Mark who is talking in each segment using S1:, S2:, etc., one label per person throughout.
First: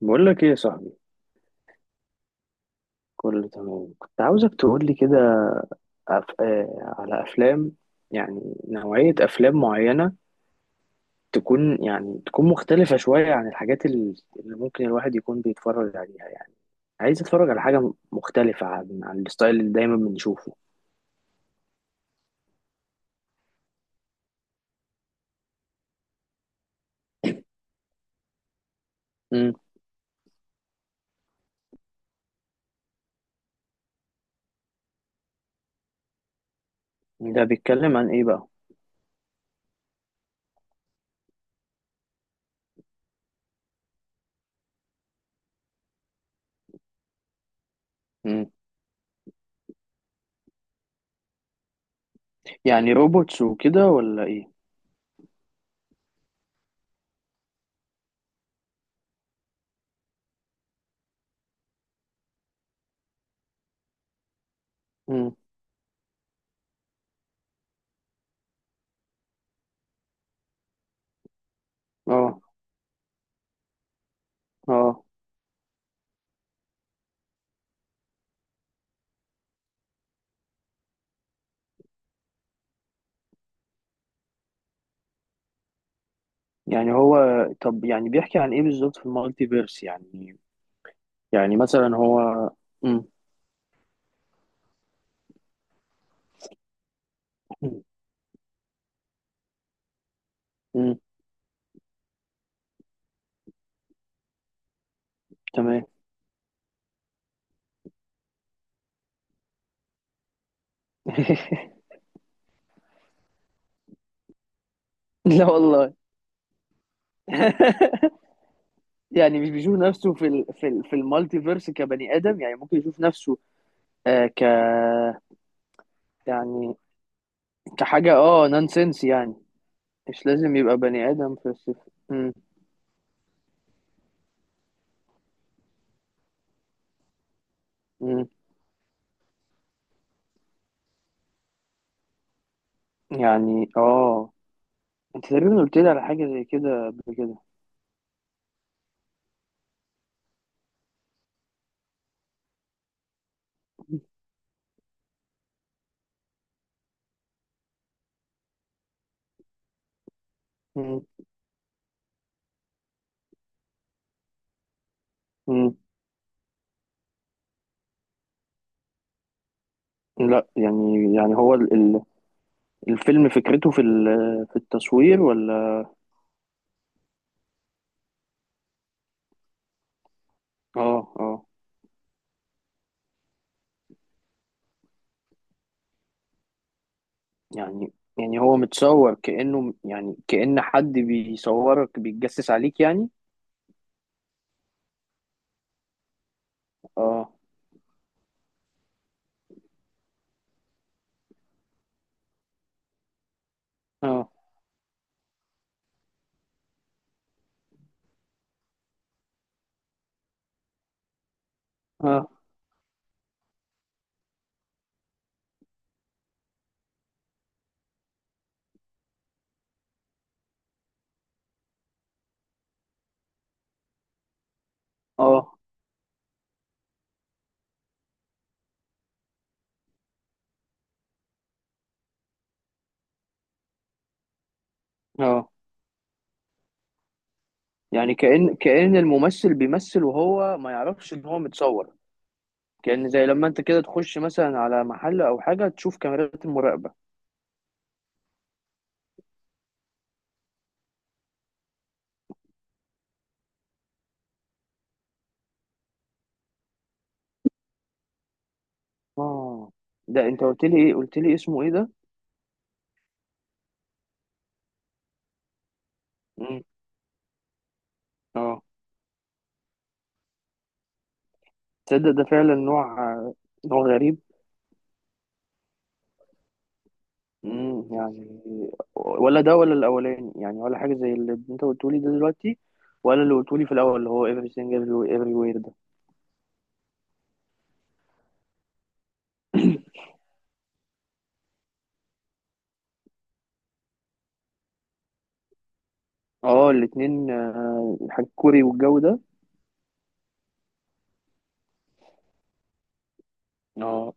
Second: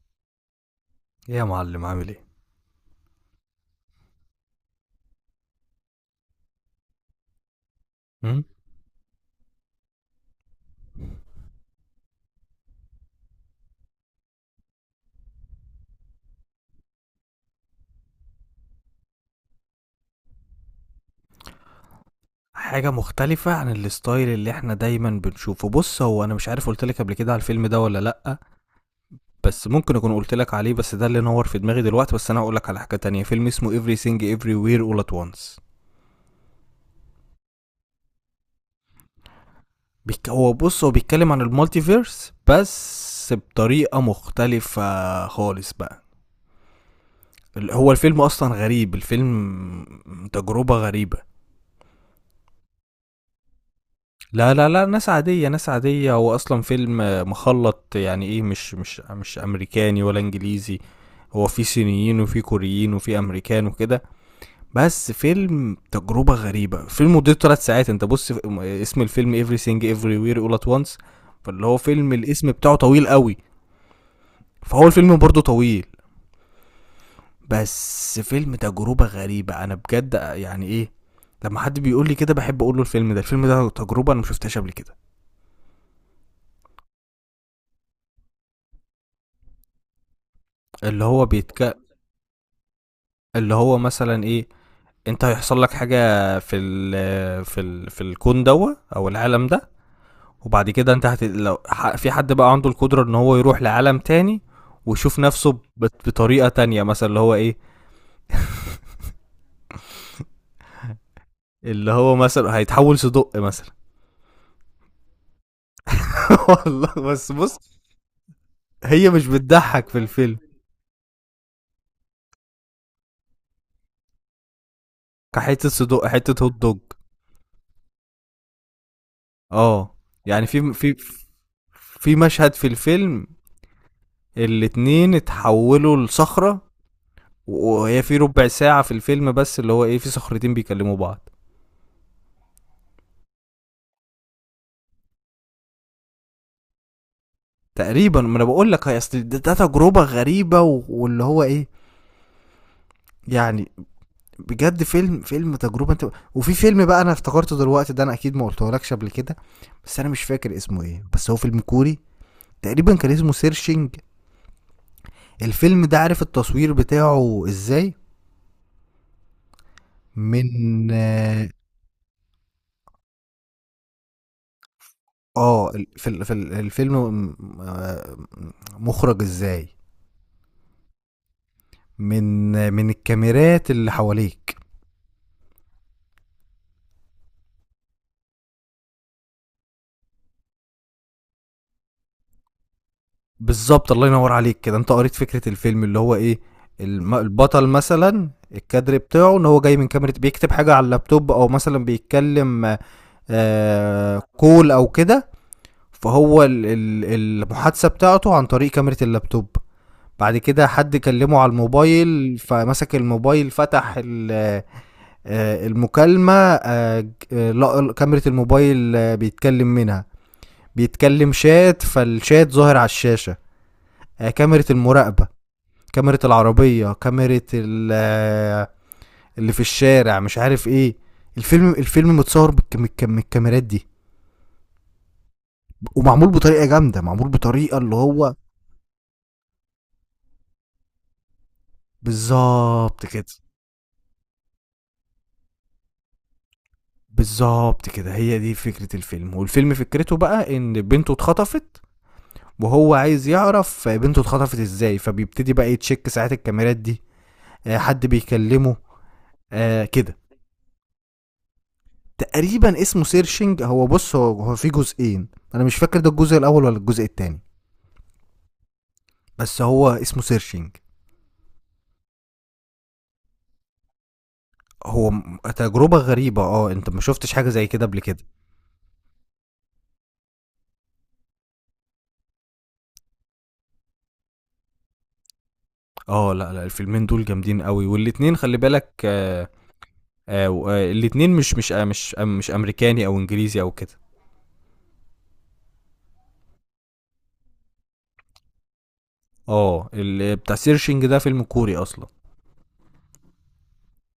S1: بقول لك ايه يا صاحبي؟
S2: ايه يا معلم، عامل ايه؟
S1: كله تمام. كنت عاوزك تقول لي كده. أف... آه على افلام،
S2: م؟
S1: يعني نوعية افلام معينة، تكون تكون مختلفة شوية عن الحاجات اللي ممكن الواحد يكون بيتفرج عليها يعني. عايز اتفرج على حاجة مختلفة عن الستايل اللي دايما بنشوفه.
S2: حاجة مختلفة عن الستايل اللي احنا دايما بنشوفه. بص، هو انا مش عارف قلتلك قبل كده على الفيلم ده ولا لأ.
S1: امم.
S2: بس ممكن اكون قلتلك عليه، بس ده اللي نور في دماغي دلوقتي. بس انا هقولك على حاجة تانية، فيلم اسمه Everything Everywhere All At Once.
S1: ده بيتكلم عن ايه بقى؟
S2: بيك... هو بص، هو بيتكلم عن المالتيفيرس بس بطريقة مختلفة خالص بقى. هو الفيلم
S1: امم.
S2: اصلا غريب، الفيلم تجربة غريبة.
S1: يعني روبوتس وكده ولا ايه؟
S2: لا لا لا، ناس عادية، ناس عادية، هو أصلا فيلم مخلط، يعني إيه، مش أمريكاني ولا إنجليزي. هو في صينيين وفي كوريين وفي أمريكان وكده. بس
S1: امم،
S2: فيلم تجربة غريبة، فيلم مدته 3 ساعات. أنت بص، اسم الفيلم Everything Everywhere All At Once. فاللي هو فيلم
S1: اه،
S2: الاسم بتاعه طويل قوي، فهو
S1: اه.
S2: الفيلم برضه طويل. بس فيلم تجربة غريبة، أنا بجد يعني إيه لما حد بيقول لي كده بحب أقول له الفيلم ده، الفيلم ده تجربة أنا مشوفتهاش قبل كده.
S1: يعني هو طب يعني بيحكي عن ايه بالظبط في المالتي فيرس يعني؟
S2: اللي هو
S1: يعني
S2: بيتك...
S1: مثلا هو.
S2: اللي هو مثلا ايه. انت هيحصل لك حاجه في الكون دوت او العالم ده. وبعد كده
S1: امم.
S2: انت في حد بقى عنده القدره ان هو يروح لعالم تاني، ويشوف نفسه
S1: تمام.
S2: بطريقه تانية. مثلا اللي هو ايه، اللي هو مثلا هيتحول صدق مثلا.
S1: لا والله.
S2: والله، بس بص، هي مش
S1: يعني مش بيشوف
S2: بتضحك في
S1: نفسه في
S2: الفيلم.
S1: ال في ال في المالتيفيرس كبني ادم، يعني ممكن يشوف نفسه. آه ك
S2: كحته صدق، حته هوت
S1: يعني
S2: دوج.
S1: كحاجه نونسنس يعني،
S2: اه،
S1: مش
S2: يعني
S1: لازم يبقى بني ادم في الصفر.
S2: في مشهد في الفيلم الاتنين اتحولوا لصخره، وهي في
S1: مم.
S2: ربع ساعة في الفيلم بس، اللي هو ايه، في صخرتين بيكلموا بعض.
S1: يعني اه، انت تقريبا قلت لي على حاجه زي كده قبل كده.
S2: تقريبا، ما انا بقول لك، هي اصل ده تجربة غريبة، واللي هو ايه يعني، بجد فيلم تجربة انت. وفي فيلم بقى انا افتكرته دلوقتي ده، انا اكيد ما قلتهولكش قبل كده، بس انا مش فاكر اسمه
S1: مم.
S2: ايه، بس هو فيلم كوري. تقريبا كان اسمه سيرشنج.
S1: مم.
S2: الفيلم ده عارف التصوير بتاعه ازاي؟
S1: لا،
S2: من...
S1: يعني
S2: اه
S1: هو الفيلم فكرته في التصوير
S2: آه،
S1: ولا؟
S2: ال- في ال- في ال- الفيلم م- آه، مخرج ازاي
S1: اه، اه.
S2: من الكاميرات اللي حواليك.
S1: يعني هو متصور كأنه، يعني كأن حد بيصورك بيتجسس عليك يعني.
S2: بالظبط، الله ينور عليك، كده انت قريت فكره الفيلم. اللي هو ايه،
S1: اه،
S2: البطل مثلا الكادر بتاعه ان هو جاي من كاميرا، بيكتب حاجه على اللابتوب او مثلا بيتكلم
S1: اه،
S2: كول او كده. فهو ال- ال- المحادثه بتاعته عن طريق كاميرا اللابتوب. بعد كده حد كلمه على
S1: اه،
S2: الموبايل، فمسك الموبايل، فتح المكالمه، لقى كاميرا الموبايل، بيتكلم منها. بيتكلم شات، فالشات ظاهر على الشاشة. كاميرا المراقبة،
S1: اه،
S2: كاميرا العربية، كاميرا ال- آه، اللي في الشارع مش عارف ايه. الفيلم متصور بالكاميرات دي،
S1: اه.
S2: ومعمول بطريقة جامدة، معمول بطريقة اللي
S1: يعني
S2: هو...
S1: كأن الممثل بيمثل وهو ما يعرفش ان هو متصور،
S2: بالظبط
S1: كأن
S2: كده،
S1: زي لما انت كده تخش مثلا على محل او حاجة تشوف كاميرات المراقبة.
S2: بالظبط كده، هي دي فكرة الفيلم. والفيلم فكرته بقى ان بنته اتخطفت، وهو عايز يعرف بنته اتخطفت ازاي، فبيبتدي بقى يتشك ساعات الكاميرات دي. حد بيكلمه،
S1: اه.
S2: كده.
S1: ده انت قلت لي ايه، قلت لي اسمه ايه ده؟
S2: تقريبا اسمه سيرشنج. هو بص، هو في جزئين، انا مش فاكر ده الجزء
S1: مم.
S2: الاول ولا الجزء التاني.
S1: اه.
S2: بس هو اسمه سيرشنج.
S1: تصدق ده فعلا نوع، غريب.
S2: هو تجربة غريبة، اه، انت ما شفتش حاجة زي كده
S1: مم،
S2: قبل كده.
S1: يعني ولا ده ولا الاولاني يعني، ولا حاجه زي اللي انت قلتولي ده دلوقتي، ولا اللي قلتولي في الاول اللي هو everything everywhere ده.
S2: اه، لا لا، الفيلمين دول جامدين قوي، والاتنين خلي بالك. الاتنين مش امريكاني او انجليزي او كده.
S1: اه الاتنين. حاجة كوري والجو ده.
S2: اه، بتاع سيرشنج ده فيلم كوري اصلا.
S1: اه،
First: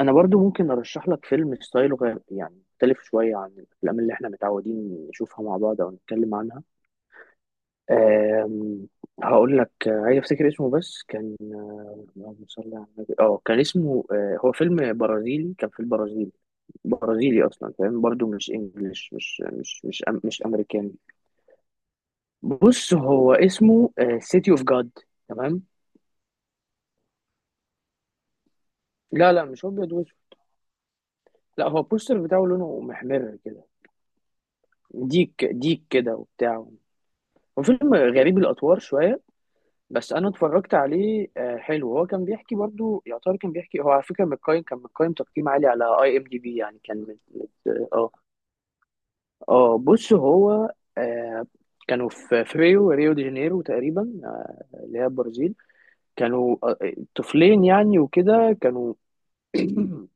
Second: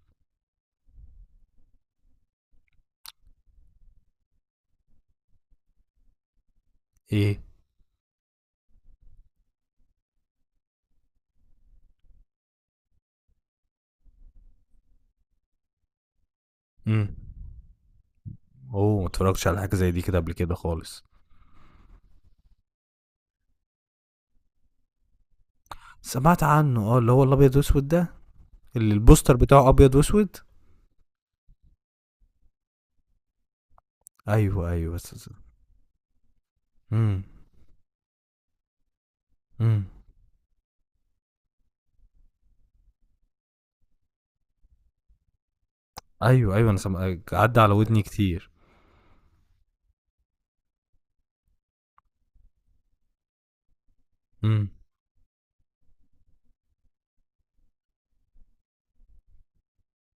S1: انا برضو ممكن ارشح لك فيلم ستايله غير، يعني مختلف شويه عن الافلام اللي احنا متعودين نشوفها مع بعض او نتكلم عنها.
S2: ايه؟
S1: آم، هقول لك. عايز افتكر اسمه. بس كان اللهم صل على النبي. اه، كان اسمه هو فيلم برازيلي، كان في البرازيل.
S2: امم.
S1: برازيلي اصلا فاهم؟ برضو مش
S2: اوه، ما
S1: انجلش، مش
S2: اتفرجتش على حاجة
S1: مش
S2: زي دي
S1: مش
S2: كده
S1: أم
S2: قبل
S1: مش
S2: كده
S1: امريكاني.
S2: خالص.
S1: بص، هو اسمه سيتي اوف جاد. تمام.
S2: سمعت عنه، اه، اللي هو الابيض واسود ده، اللي
S1: لا،
S2: البوستر
S1: لا، مش
S2: بتاعه
S1: ابيض
S2: ابيض
S1: واسود،
S2: واسود.
S1: لا، هو البوستر بتاعه لونه محمر كده،
S2: ايوه ايوه، بس.
S1: ديك كده وبتاع.
S2: امم.
S1: هو فيلم غريب الاطوار شويه.
S2: امم.
S1: بس انا اتفرجت عليه، حلو. هو كان بيحكي، برضو يعتبر كان بيحكي هو، على فكره متقيم، كان متقيم تقييم عالي على اي ام دي
S2: ايوه
S1: بي
S2: ايوه، انا
S1: يعني. كان مت...
S2: عدى على
S1: مت...
S2: ودني
S1: اه
S2: كتير.
S1: اه بص هو. آه، كانوا في ريو دي جانيرو تقريبا،
S2: امم.
S1: اللي هي البرازيل. كانوا طفلين يعني وكده. كانوا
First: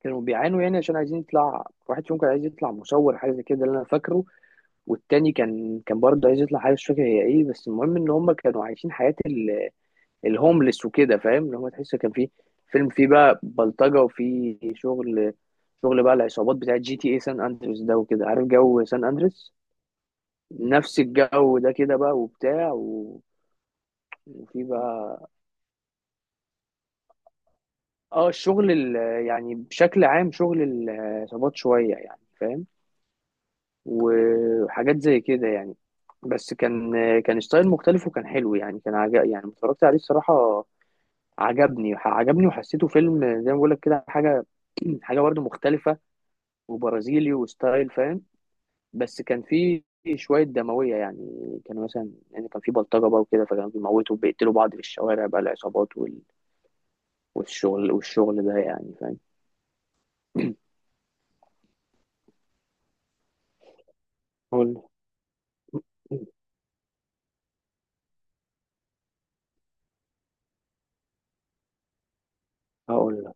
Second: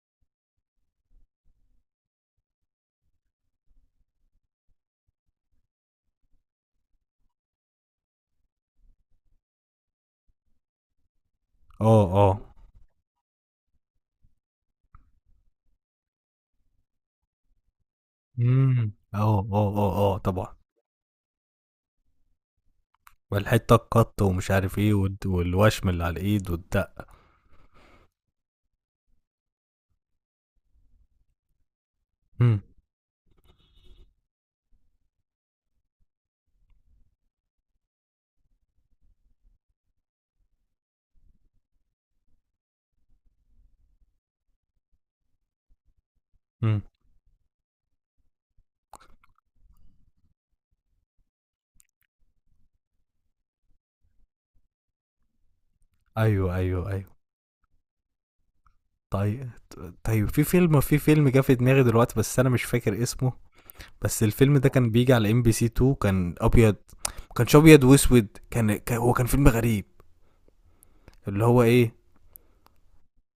S1: كانوا بيعانوا يعني، عشان عايزين يطلع واحد فيهم، كان عايز يطلع مصور حاجه زي كده، ده اللي انا فاكره. والتاني كان برضه عايز يطلع حاجه، مش فاكر هي ايه. بس المهم ان هم كانوا عايشين حياه الهوملس وكده، فاهم؟ اللي هم تحس
S2: اه
S1: كان في
S2: اه.
S1: فيلم، فيه بقى بلطجه، وفيه شغل، شغل بقى العصابات بتاعه GTA سان اندريس ده، وكده عارف جو
S2: امم.
S1: سان
S2: اه
S1: اندريس،
S2: اه اه اه، طبعا.
S1: نفس الجو ده كده بقى، وبتاع
S2: والحته القط ومش
S1: وفي
S2: عارف ايه،
S1: بقى
S2: والوشم اللي على الايد والدقه.
S1: اه الشغل يعني بشكل عام شغل العصابات شوية، يعني
S2: امم.
S1: فاهم، وحاجات زي كده يعني. بس كان كان ستايل مختلف وكان حلو يعني، كان عجب يعني لما اتفرجت عليه الصراحة. عجبني، وحسيته فيلم زي ما بقول لك كده، حاجة حاجة برضه مختلفة،
S2: امم.
S1: وبرازيلي وستايل، فاهم؟ بس كان فيه شوية دموية يعني، كان مثلا، كان فيه بلطجة بقى وكده، فكانوا بيموتوا وبيقتلوا بعض في الشوارع بقى، العصابات
S2: ايوه ايوه ايوه.
S1: والشغل، ده، يعني فاهم.
S2: طيب. طيب، في فيلم جه في دماغي دلوقتي بس انا مش فاكر اسمه. بس الفيلم ده
S1: قول.
S2: كان بيجي على ام بي سي 2، كان ابيض. ما كانش ابيض واسود، هو كان فيلم غريب، اللي هو ايه،
S1: هقول.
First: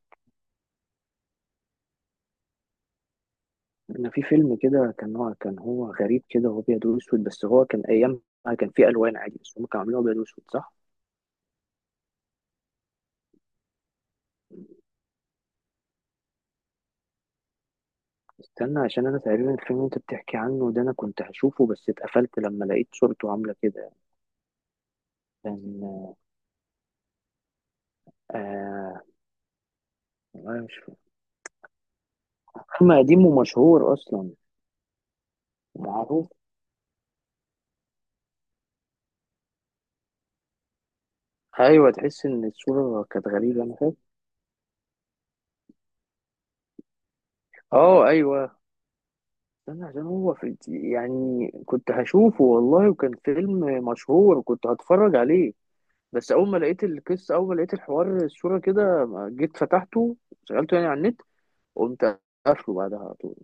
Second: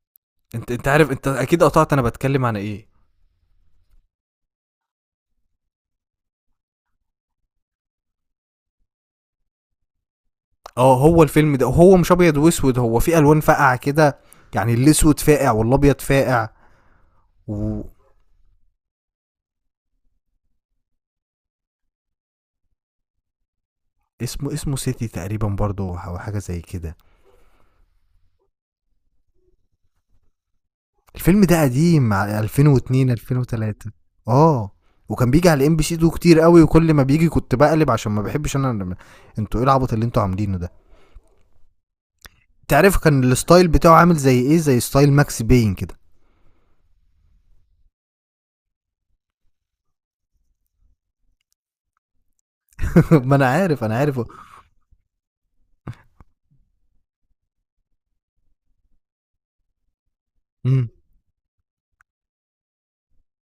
S2: انت عارف، انت اكيد قطعت انا بتكلم عن ايه.
S1: انا في فيلم كده، كان هو غريب كده، هو ابيض واسود، بس هو كان ايامها كان فيه الوان عادي، بس هم كانوا عاملينه ابيض واسود صح.
S2: اه، هو الفيلم ده هو مش ابيض واسود، هو في الوان فاقعه كده، يعني الاسود فاقع والابيض فاقع. واسمه...
S1: استنى، عشان انا تقريبا الفيلم اللي انت بتحكي عنه ده انا كنت هشوفه، بس اتقفلت لما لقيت صورته عامله كده.
S2: اسمه سيتي تقريبا
S1: كان
S2: برضو او حاجه زي كده.
S1: آه والله مش فاكر.
S2: الفيلم ده قديم،
S1: فيلم
S2: 2002
S1: قديم
S2: 2003.
S1: ومشهور اصلا.
S2: اه، وكان بيجي على ام بي سي 2
S1: معروف.
S2: كتير قوي، وكل ما بيجي كنت بقلب، عشان ما بحبش انا. انتوا ايه العبط اللي انتوا عاملينه ده!
S1: ايوه، تحس ان
S2: تعرف
S1: الصوره
S2: كان
S1: كانت غريبه،
S2: الستايل
S1: انا
S2: بتاعه
S1: فاكر.
S2: عامل زي ايه؟ زي ستايل ماكس باين كده.
S1: اه، ايوه. استنى، عشان هو في يعني كنت هشوفه والله، وكان
S2: ما انا
S1: فيلم
S2: عارف، انا عارف.
S1: مشهور، وكنت هتفرج عليه، بس اول ما لقيت القصه، اول ما لقيت الحوار، الصوره كده ما جيت فتحته، شغلته يعني
S2: مم.
S1: على النت، قمت قافله بعدها على طول.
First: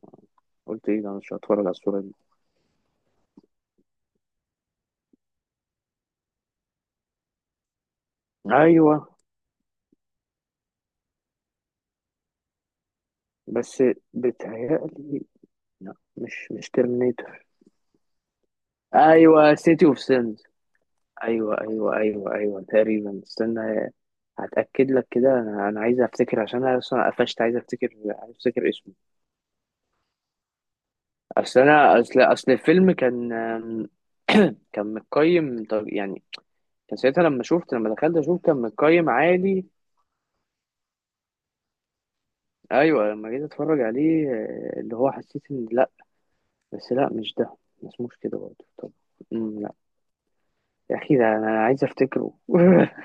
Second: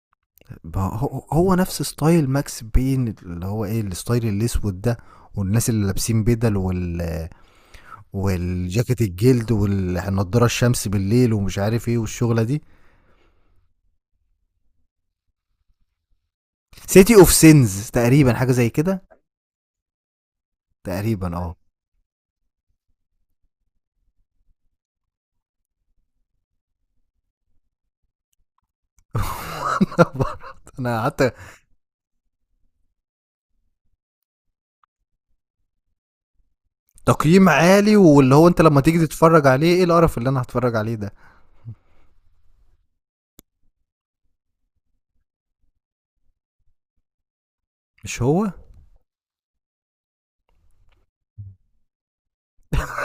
S1: قلت
S2: ما
S1: ايه ده، أنا
S2: هو
S1: مش
S2: هو
S1: هتفرج على
S2: نفس
S1: الصوره دي.
S2: ستايل ماكس بين، اللي هو ايه، الستايل الاسود ده، والناس اللي لابسين بدل وال
S1: ايوه.
S2: والجاكيت الجلد والنضاره الشمس بالليل ومش عارف ايه والشغله دي.
S1: بس بتهيألي، لا، مش
S2: سيتي اوف
S1: ترمينيتور.
S2: سينز تقريبا، حاجه زي كده.
S1: ايوه، سيتي اوف سينز.
S2: تقريبا اه.
S1: ايوه، ايوه، ايوه، ايوه، تقريبا. استنى هتاكد لك كده، انا عايز افتكر، عشان انا اصلا قفشت عايز افتكر، عايز افتكر اسمه.
S2: انا قعدت.
S1: اصل انا اصل الفيلم كان كان متقيم طب يعني، كان ساعتها لما
S2: تقييم
S1: شفت، لما
S2: عالي،
S1: دخلت
S2: واللي
S1: اشوف
S2: هو،
S1: كان
S2: انت لما تيجي
S1: متقيم
S2: تتفرج
S1: عالي.
S2: عليه، ايه القرف اللي انا هتفرج عليه ده!
S1: ايوه، لما جيت اتفرج عليه اللي هو حسيت ان لا. بس لا، مش ده، ما اسموش
S2: مش
S1: كده
S2: هو.
S1: برضه طب. لا. يا اخي ده انا عايز افتكره.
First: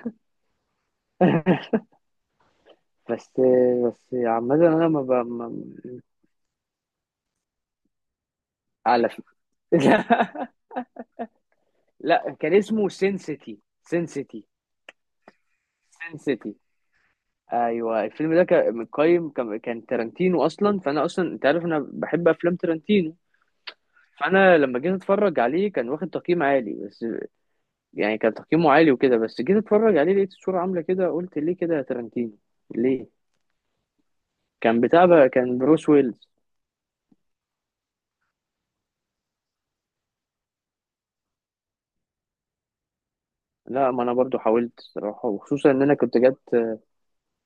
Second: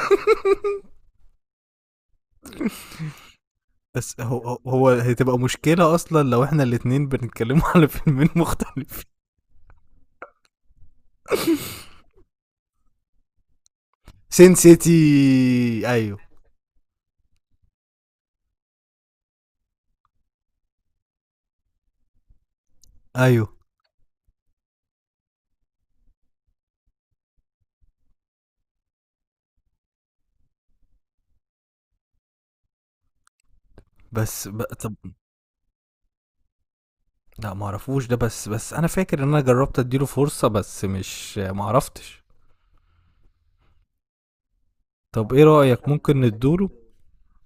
S1: بس، بس
S2: بس
S1: عامة
S2: هو
S1: انا ما ب...
S2: هتبقى
S1: ما...
S2: مشكله اصلا لو احنا الاتنين بنتكلموا على فيلمين مختلفين.
S1: على فكرة. لا، كان اسمه سينسيتي،
S2: سين سيتي. ايوه
S1: سينسيتي. ايوه الفيلم ده كان متقيم، كان تارانتينو اصلا، فانا اصلا انت عارف انا بحب افلام تارانتينو،
S2: ايوه،
S1: فانا لما جيت اتفرج عليه كان واخد تقييم عالي، بس يعني كان تقييمه عالي وكده، بس جيت اتفرج عليه لقيت الصورة عاملة كده، قلت ليه كده يا تارانتينو، ليه؟
S2: بس
S1: كان
S2: طب،
S1: بتاع بقى، كان بروس ويلز.
S2: لا ما اعرفوش ده، بس انا فاكر ان انا جربت اديله فرصة، بس مش، ما عرفتش.
S1: لا، ما انا برضو حاولت الصراحة،
S2: طب ايه
S1: وخصوصا ان
S2: رأيك،
S1: انا كنت
S2: ممكن
S1: جت،
S2: ندوله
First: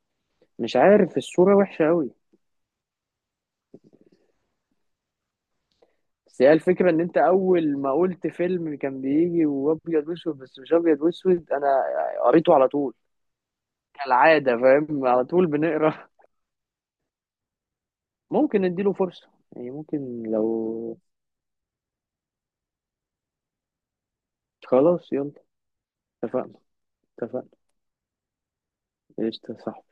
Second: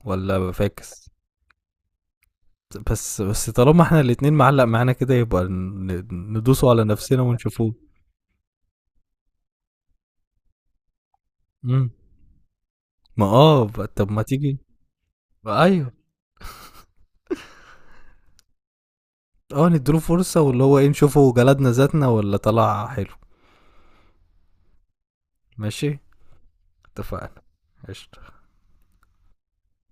S2: ولا
S1: مش
S2: فاكس.
S1: عارف، الصورة وحشة قوي.
S2: بس طالما احنا الاتنين معلق معانا كده، يبقى
S1: بس هي
S2: ندوسه على
S1: الفكرة ان انت
S2: نفسنا ونشوفوه.
S1: اول ما قلت فيلم كان بيجي وابيض واسود بس مش ابيض واسود، انا
S2: امم.
S1: قريته على طول،
S2: ما اه، طب ما
S1: كالعادة
S2: تيجي.
S1: فاهم، على طول
S2: ايوه.
S1: بنقرا. ممكن نديله فرصة
S2: اه،
S1: يعني،
S2: نديله
S1: ممكن
S2: فرصة، واللي هو ايه،
S1: لو
S2: نشوفه جلدنا ذاتنا ولا طلع حلو.
S1: خلاص يلا.
S2: ماشي.
S1: اتفقنا.
S2: اتفقنا.
S1: اتفقنا.
S2: قشطة.
S1: قشطة، صح.